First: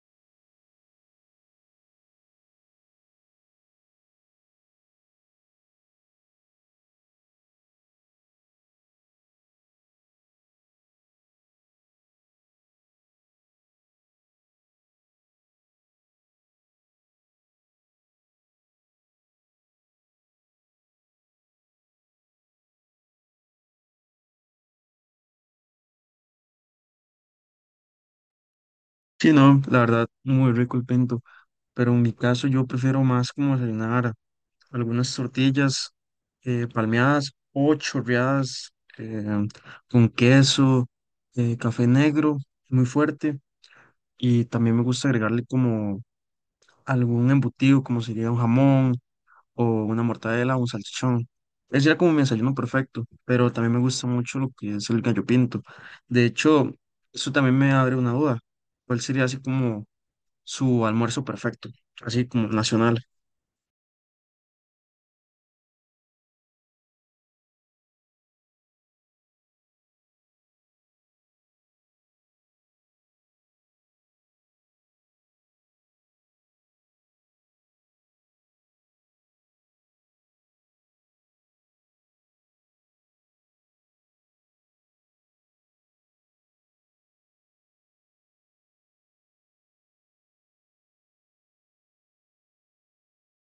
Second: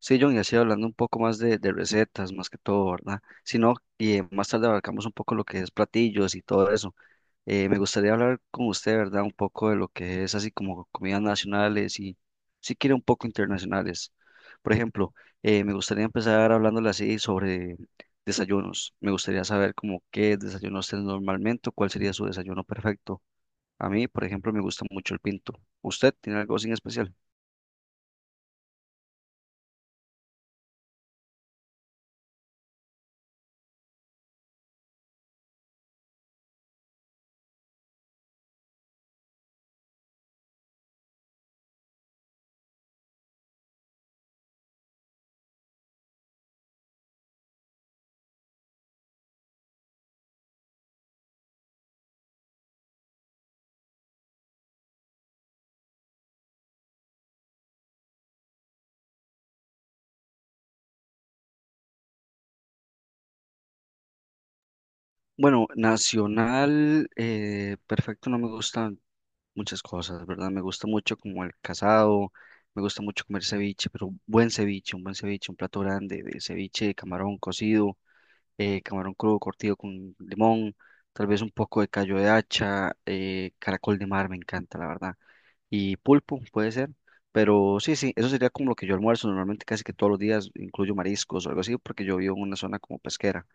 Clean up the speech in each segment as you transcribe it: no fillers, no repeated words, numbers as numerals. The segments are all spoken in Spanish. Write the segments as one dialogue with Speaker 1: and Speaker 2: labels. Speaker 1: Sí, John, y así hablando un poco más de recetas, más que todo, ¿verdad? Si no, y más tarde abarcamos un poco lo que es platillos y todo eso. Me gustaría hablar con usted, ¿verdad? Un poco de lo que es así como comidas nacionales y, si quiere, un poco internacionales. Por ejemplo, me gustaría empezar hablándole así sobre desayunos. Me gustaría saber como qué desayuno usted normalmente, o cuál sería su desayuno perfecto. A mí, por ejemplo, me gusta mucho el pinto. ¿Usted tiene algo así en especial?
Speaker 2: Sí, no, la verdad, muy rico el pinto, pero en mi caso yo prefiero más como desayunar algunas tortillas palmeadas o chorreadas, con queso, café negro, muy fuerte, y también me gusta agregarle como algún embutido, como sería un jamón o una mortadela o un salchichón. Ese era como mi desayuno perfecto, pero también me gusta mucho lo que es el gallo pinto. De hecho, eso también me abre una duda. ¿Cuál sería así como su almuerzo perfecto, así como nacional?
Speaker 1: Bueno, nacional, perfecto, no me gustan muchas cosas, ¿verdad? Me gusta mucho como el casado, me gusta mucho comer ceviche, pero un buen ceviche, un buen ceviche, un plato grande de ceviche de camarón cocido, camarón crudo curtido con limón, tal vez un poco de callo de hacha, caracol de mar, me encanta, la verdad. Y pulpo, puede ser, pero sí, sí, eso sería como lo que yo almuerzo normalmente casi que todos los días, incluyo mariscos o algo así, porque yo vivo en una zona como pesquera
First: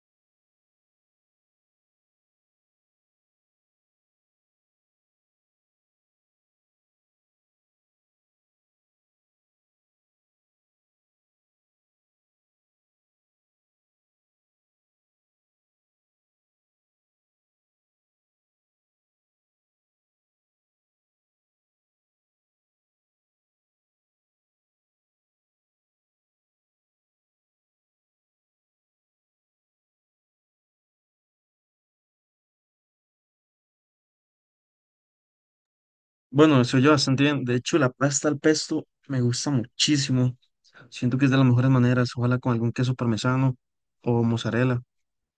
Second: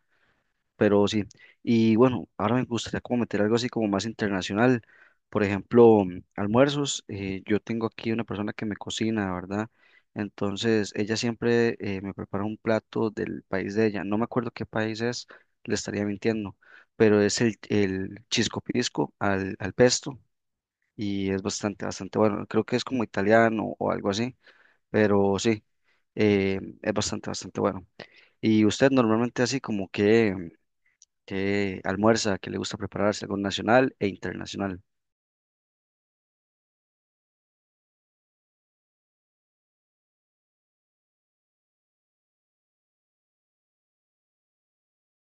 Speaker 1: pero sí. Y bueno, ahora me gustaría como meter algo así como más internacional. Por ejemplo, almuerzos. Yo tengo aquí una persona que me cocina, ¿verdad? Entonces, ella siempre me prepara un plato del país de ella. No me acuerdo qué país es, le estaría mintiendo, pero es el chisco pisco al pesto y es bastante, bastante bueno. Creo que es como italiano o algo así, pero sí, es bastante, bastante bueno. ¿Y usted normalmente así como que almuerza, que le gusta prepararse algo nacional e internacional?
Speaker 2: Bueno, eso yo bastante bien. De hecho, la pasta al pesto me gusta muchísimo. Siento que es de las mejores maneras, ojalá con algún queso parmesano o mozzarella.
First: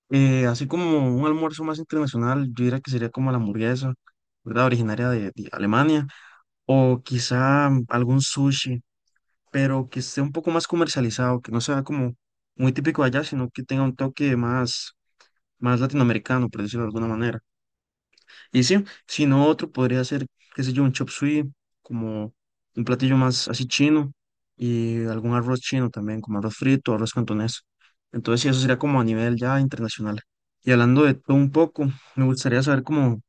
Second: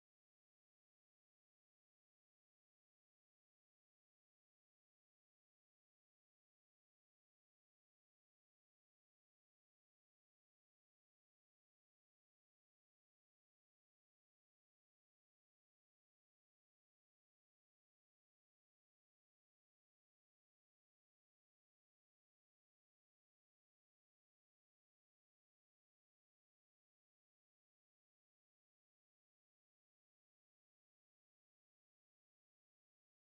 Speaker 2: Así como un almuerzo más internacional, yo diría que sería como la hamburguesa, ¿verdad? Originaria de Alemania, o quizá algún sushi, pero que esté un poco más comercializado, que no sea como muy típico de allá, sino que tenga un toque más, más latinoamericano, por decirlo de alguna manera. Y sí, si no otro podría ser, qué sé yo, un chop suey, como un platillo más así chino y algún arroz chino también, como arroz frito, arroz cantonés. Entonces sí, eso sería como a nivel ya internacional. Y hablando de todo un poco, me gustaría saber como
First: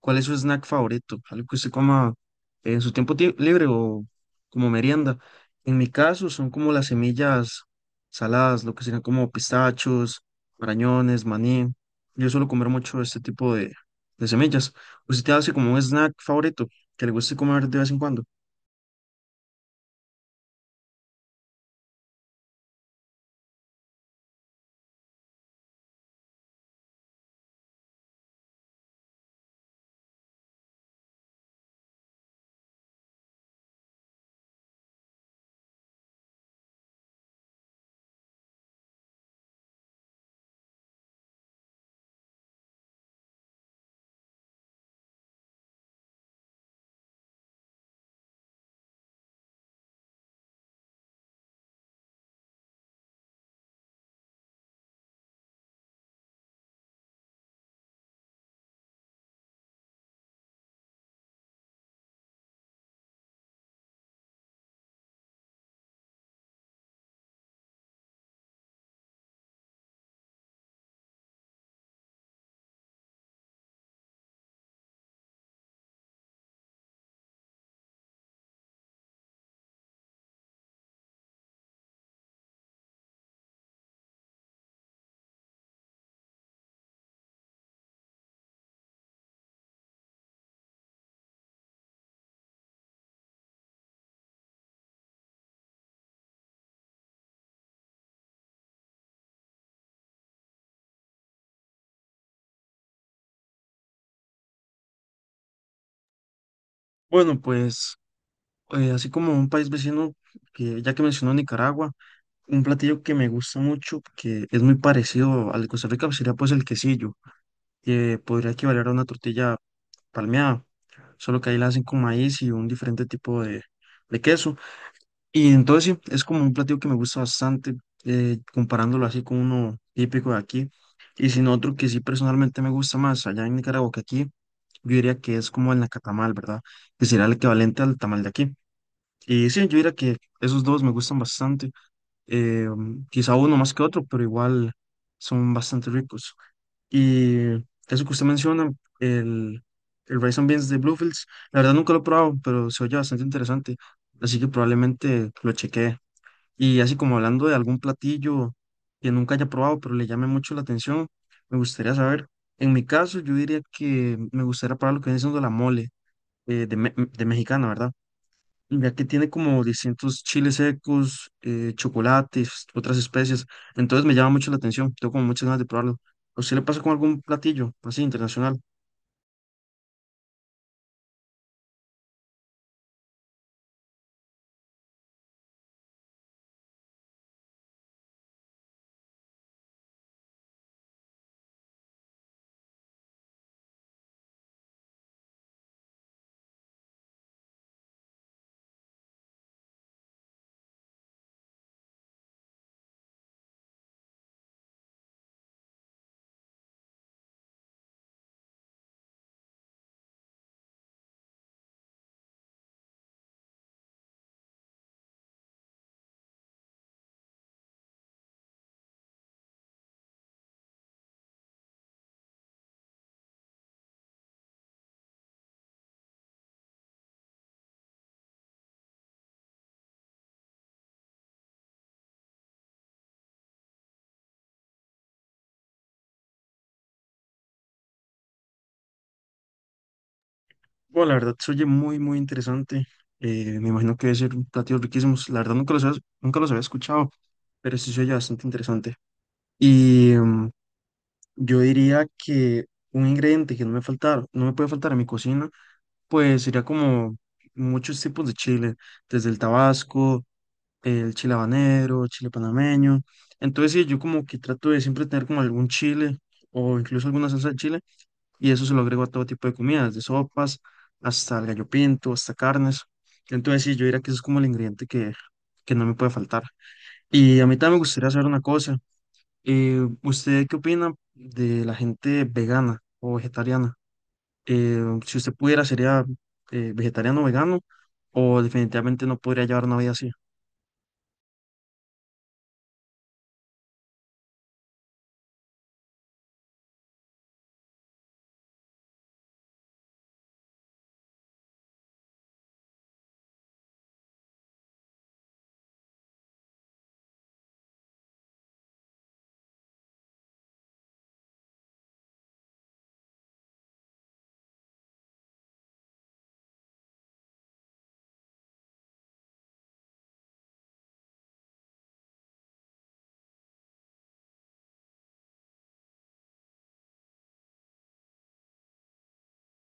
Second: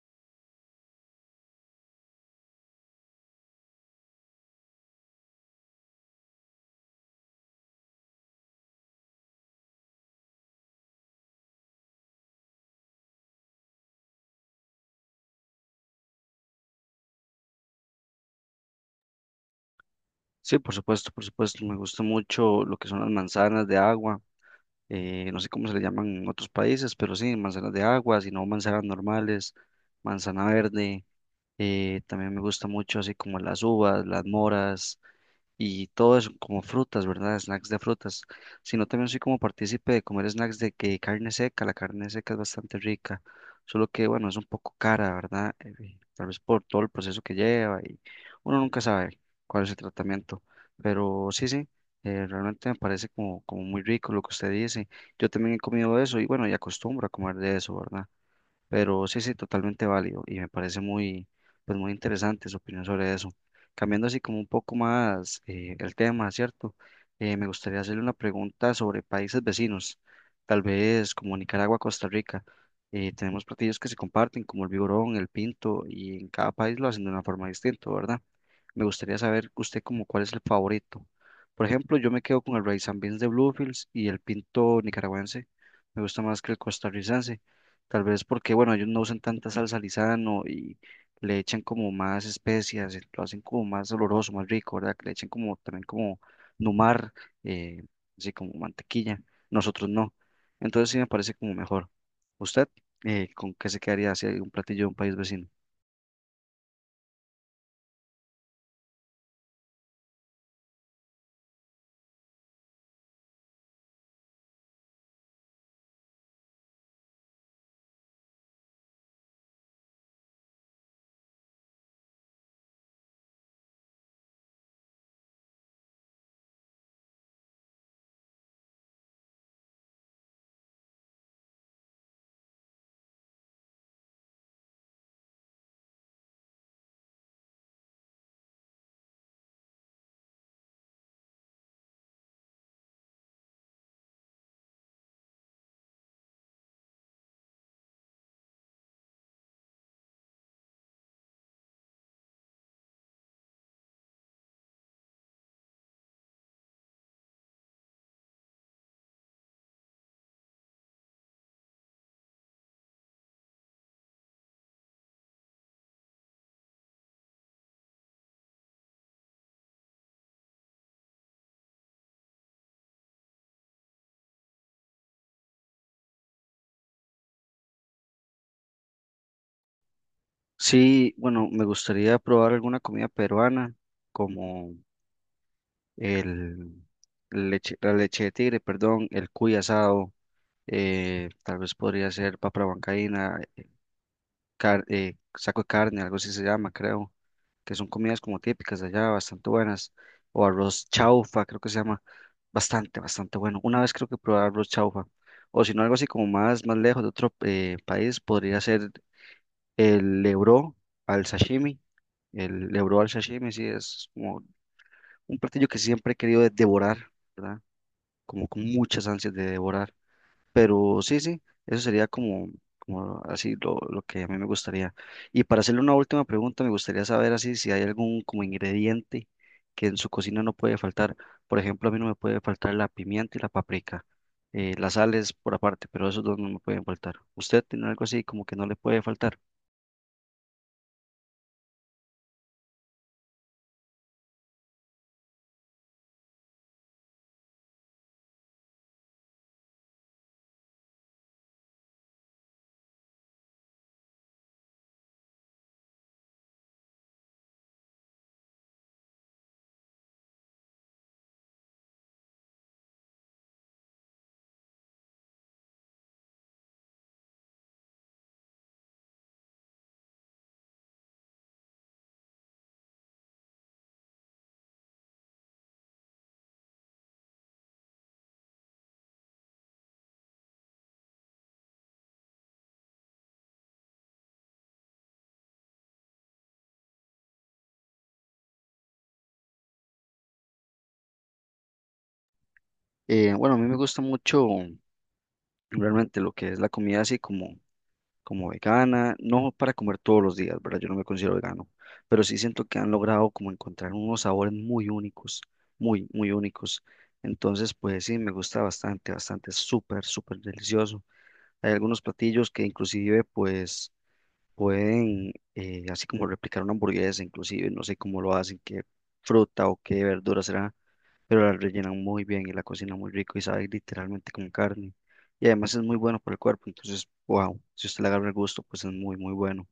Speaker 2: ¿cuál es su snack favorito? Algo que usted coma en su tiempo libre o como merienda. En mi caso son como las semillas saladas, lo que serían como pistachos, marañones, maní. Yo suelo comer mucho este tipo de semillas. ¿Usted hace como un snack favorito que le guste comer de vez en cuando?
Speaker 1: Sí, por supuesto, me gusta mucho lo que son las manzanas de agua, no sé cómo se le llaman en otros países, pero sí, manzanas de agua, si no manzanas normales, manzana verde, también me gusta mucho así como las uvas, las moras y todo eso, como frutas, ¿verdad? Snacks de frutas, sino también soy como partícipe de comer snacks de que carne seca, la carne seca es bastante rica, solo que bueno, es un poco cara, ¿verdad? Tal vez por todo el proceso que lleva y uno nunca sabe cuál es el tratamiento, pero sí, sí, realmente me parece como, como muy rico lo que usted dice. Yo también he comido eso y bueno, y acostumbro a comer de eso, ¿verdad? Pero sí, sí, totalmente válido y me parece muy, pues muy interesante su opinión sobre eso. Cambiando así como un poco más el tema, ¿cierto? Me gustaría hacerle una pregunta sobre países vecinos, tal vez como Nicaragua, Costa Rica. Tenemos platillos que se comparten, como el vigorón, el pinto, y en cada país lo hacen de una forma distinta, ¿verdad? Me gustaría saber usted como cuál es el favorito. Por ejemplo, yo me quedo con el rice and beans de Bluefields y el pinto nicaragüense. Me gusta más que el costarricense. Tal vez porque, bueno, ellos no usan tanta salsa Lizano y le echan como más especias, lo hacen como más oloroso, más rico, ¿verdad? Que le echan como también como numar, eh, así como mantequilla. Nosotros no. Entonces sí me parece como mejor. ¿Usted con qué se quedaría si hay un platillo de un país vecino?
Speaker 2: Bueno, pues así como un país vecino, que ya que mencionó Nicaragua, un platillo que me gusta mucho, que es muy parecido al de Costa Rica, sería pues el quesillo que podría equivaler a una tortilla palmeada, solo que ahí la hacen con maíz y un diferente tipo de queso. Y entonces sí, es como un platillo que me gusta bastante, comparándolo así con uno típico de aquí. Y sin otro que sí personalmente me gusta más allá en Nicaragua que aquí, yo diría que es como el nacatamal, ¿verdad? Que sería el equivalente al tamal de aquí. Y sí, yo diría que esos dos me gustan bastante, eh, quizá uno más que otro, pero igual son bastante ricos. Y eso que usted menciona, el, el Rice and Beans de Bluefields, la verdad nunca lo he probado, pero se oye bastante interesante, así que probablemente lo chequee. Y así como hablando de algún platillo que nunca haya probado, pero le llame mucho la atención, me gustaría saber. En mi caso, yo diría que me gustaría probar lo que viene siendo la mole de mexicana, ¿verdad? Ya que tiene como distintos chiles secos, chocolates, otras especies. Entonces me llama mucho la atención, tengo como muchas ganas de probarlo. ¿A usted le pasa con algún platillo así internacional?
Speaker 1: Sí, bueno, me gustaría probar alguna comida peruana como el leche, la leche de tigre, perdón, el cuy asado, tal vez podría ser papa huancaína, saco de carne, algo así se llama, creo, que son comidas como típicas de allá, bastante buenas, o arroz chaufa, creo que se llama, bastante, bastante bueno. Una vez creo que probé arroz chaufa, o si no, algo así como más, más lejos de otro país, podría ser el lebró al sashimi, el lebró al sashimi, sí, es como un platillo que siempre he querido devorar, ¿verdad? Como con muchas ansias de devorar. Pero sí, sí, eso sería como, como así lo que a mí me gustaría. Y para hacerle una última pregunta, me gustaría saber así si hay algún como ingrediente que en su cocina no puede faltar. Por ejemplo, a mí no me puede faltar la pimienta y la paprika. Las sales por aparte, pero esos dos no me pueden faltar. ¿Usted tiene algo así como que no le puede faltar?
Speaker 2: Bueno, la verdad se oye muy, muy interesante. Me imagino que debe ser platillos riquísimos. La verdad nunca los había escuchado, pero sí se oye bastante interesante. Y mm, yo diría que un ingrediente que no me puede faltar en mi cocina. Pues sería como muchos tipos de chile, desde el tabasco, el chile habanero, chile panameño. Entonces, sí, yo como que trato de siempre tener como algún chile o incluso alguna salsa de chile y eso se lo agrego a todo tipo de comidas, de sopas hasta el gallo pinto, hasta carnes. Entonces, sí, yo diría que eso es como el ingrediente que no me puede faltar. Y a mí también me gustaría saber una cosa. ¿Usted qué opina de la gente vegana o vegetariana? ¿Eh, si usted pudiera, sería vegetariano o vegano o definitivamente no podría llevar una vida así?
Speaker 1: Bueno, a mí me gusta mucho realmente lo que es la comida así como como vegana, no para comer todos los días, ¿verdad? Yo no me considero vegano, pero sí siento que han logrado como encontrar unos sabores muy únicos, muy, muy únicos. Entonces, pues sí, me gusta bastante, bastante, es súper, súper delicioso. Hay algunos platillos que inclusive pues pueden, así como replicar una hamburguesa, inclusive, no sé cómo lo hacen, qué fruta o qué verduras serán pero la rellenan muy bien y la cocinan muy rico y sabe literalmente como carne. Y además es muy bueno para el cuerpo, entonces, wow, si usted le agarra el gusto, pues es muy, muy bueno.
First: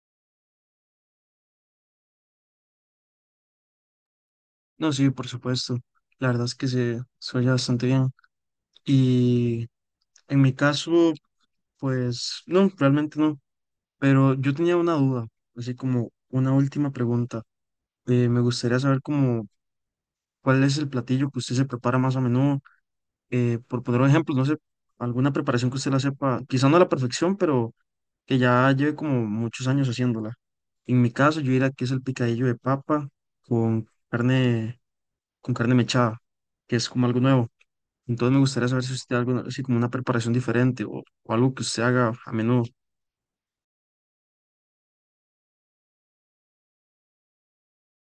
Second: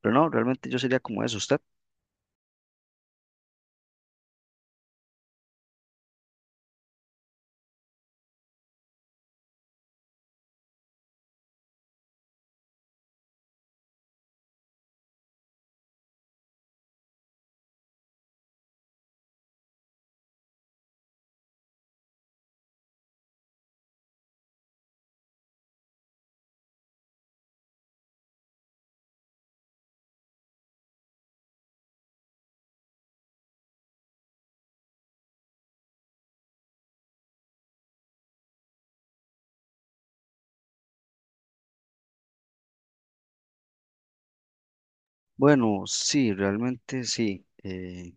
Speaker 1: Pero no, realmente yo sería como eso, ¿usted?
Speaker 2: No, sí, por supuesto. La verdad es que se oye bastante bien. Y en mi caso, pues no, realmente no. Pero yo tenía una duda, así como una última pregunta. Me gustaría saber como cuál es el platillo que usted se prepara más a menudo. Por poner un ejemplo, no sé, alguna preparación que usted la sepa, quizá no a la perfección, pero que ya lleve como muchos años haciéndola. En mi caso, yo diría que es el picadillo de papa con carne, con carne mechada, que es como algo nuevo. Entonces me gustaría saber si usted tiene algo así como una preparación diferente o algo que usted haga a menudo.
Speaker 1: Bueno, sí, realmente sí.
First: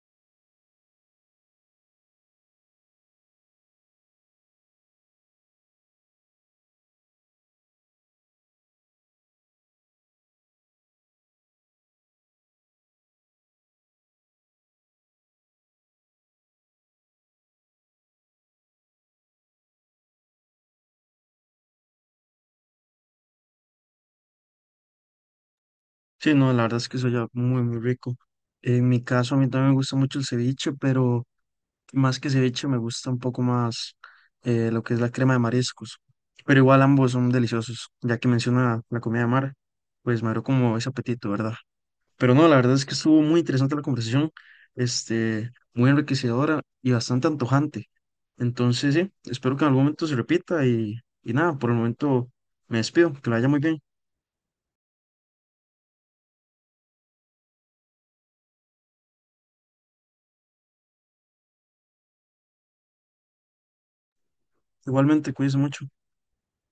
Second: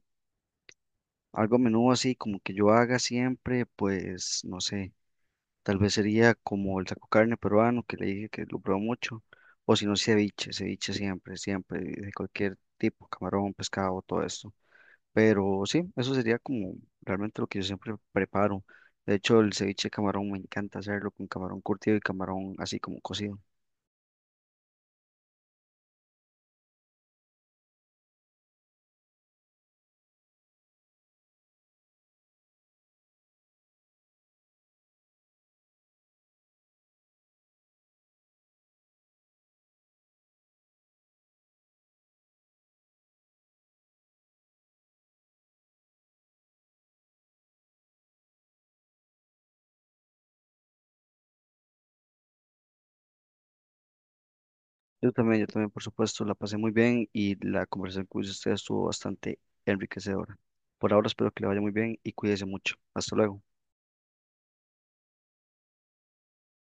Speaker 1: Algo a menudo así, como que yo haga siempre, pues no sé, tal vez sería como el taco carne peruano, que le dije que lo probó mucho, o si no, ceviche, ceviche siempre, siempre, de cualquier tipo, camarón, pescado, todo esto. Pero sí, eso sería como realmente lo que yo siempre preparo. De hecho, el ceviche de camarón me encanta hacerlo con camarón curtido y camarón así como cocido.
Speaker 2: Sí, no, la verdad es que soy ya muy, muy rico. En mi caso, a mí también me gusta mucho el ceviche, pero más que ceviche me gusta un poco más lo que es la crema de mariscos. Pero igual ambos son deliciosos, ya que menciona la comida de mar, pues me abrió como ese apetito, ¿verdad? Pero no, la verdad es que estuvo muy interesante la conversación, este, muy enriquecedora y bastante antojante. Entonces, sí, espero que en algún momento se repita y nada, por el momento me despido, que la haya muy bien.
Speaker 1: Yo también, por supuesto, la pasé muy bien y la conversación con usted estuvo bastante enriquecedora. Por ahora espero que le vaya muy bien y cuídese mucho. Hasta luego.
Speaker 2: Igualmente, cuídense mucho.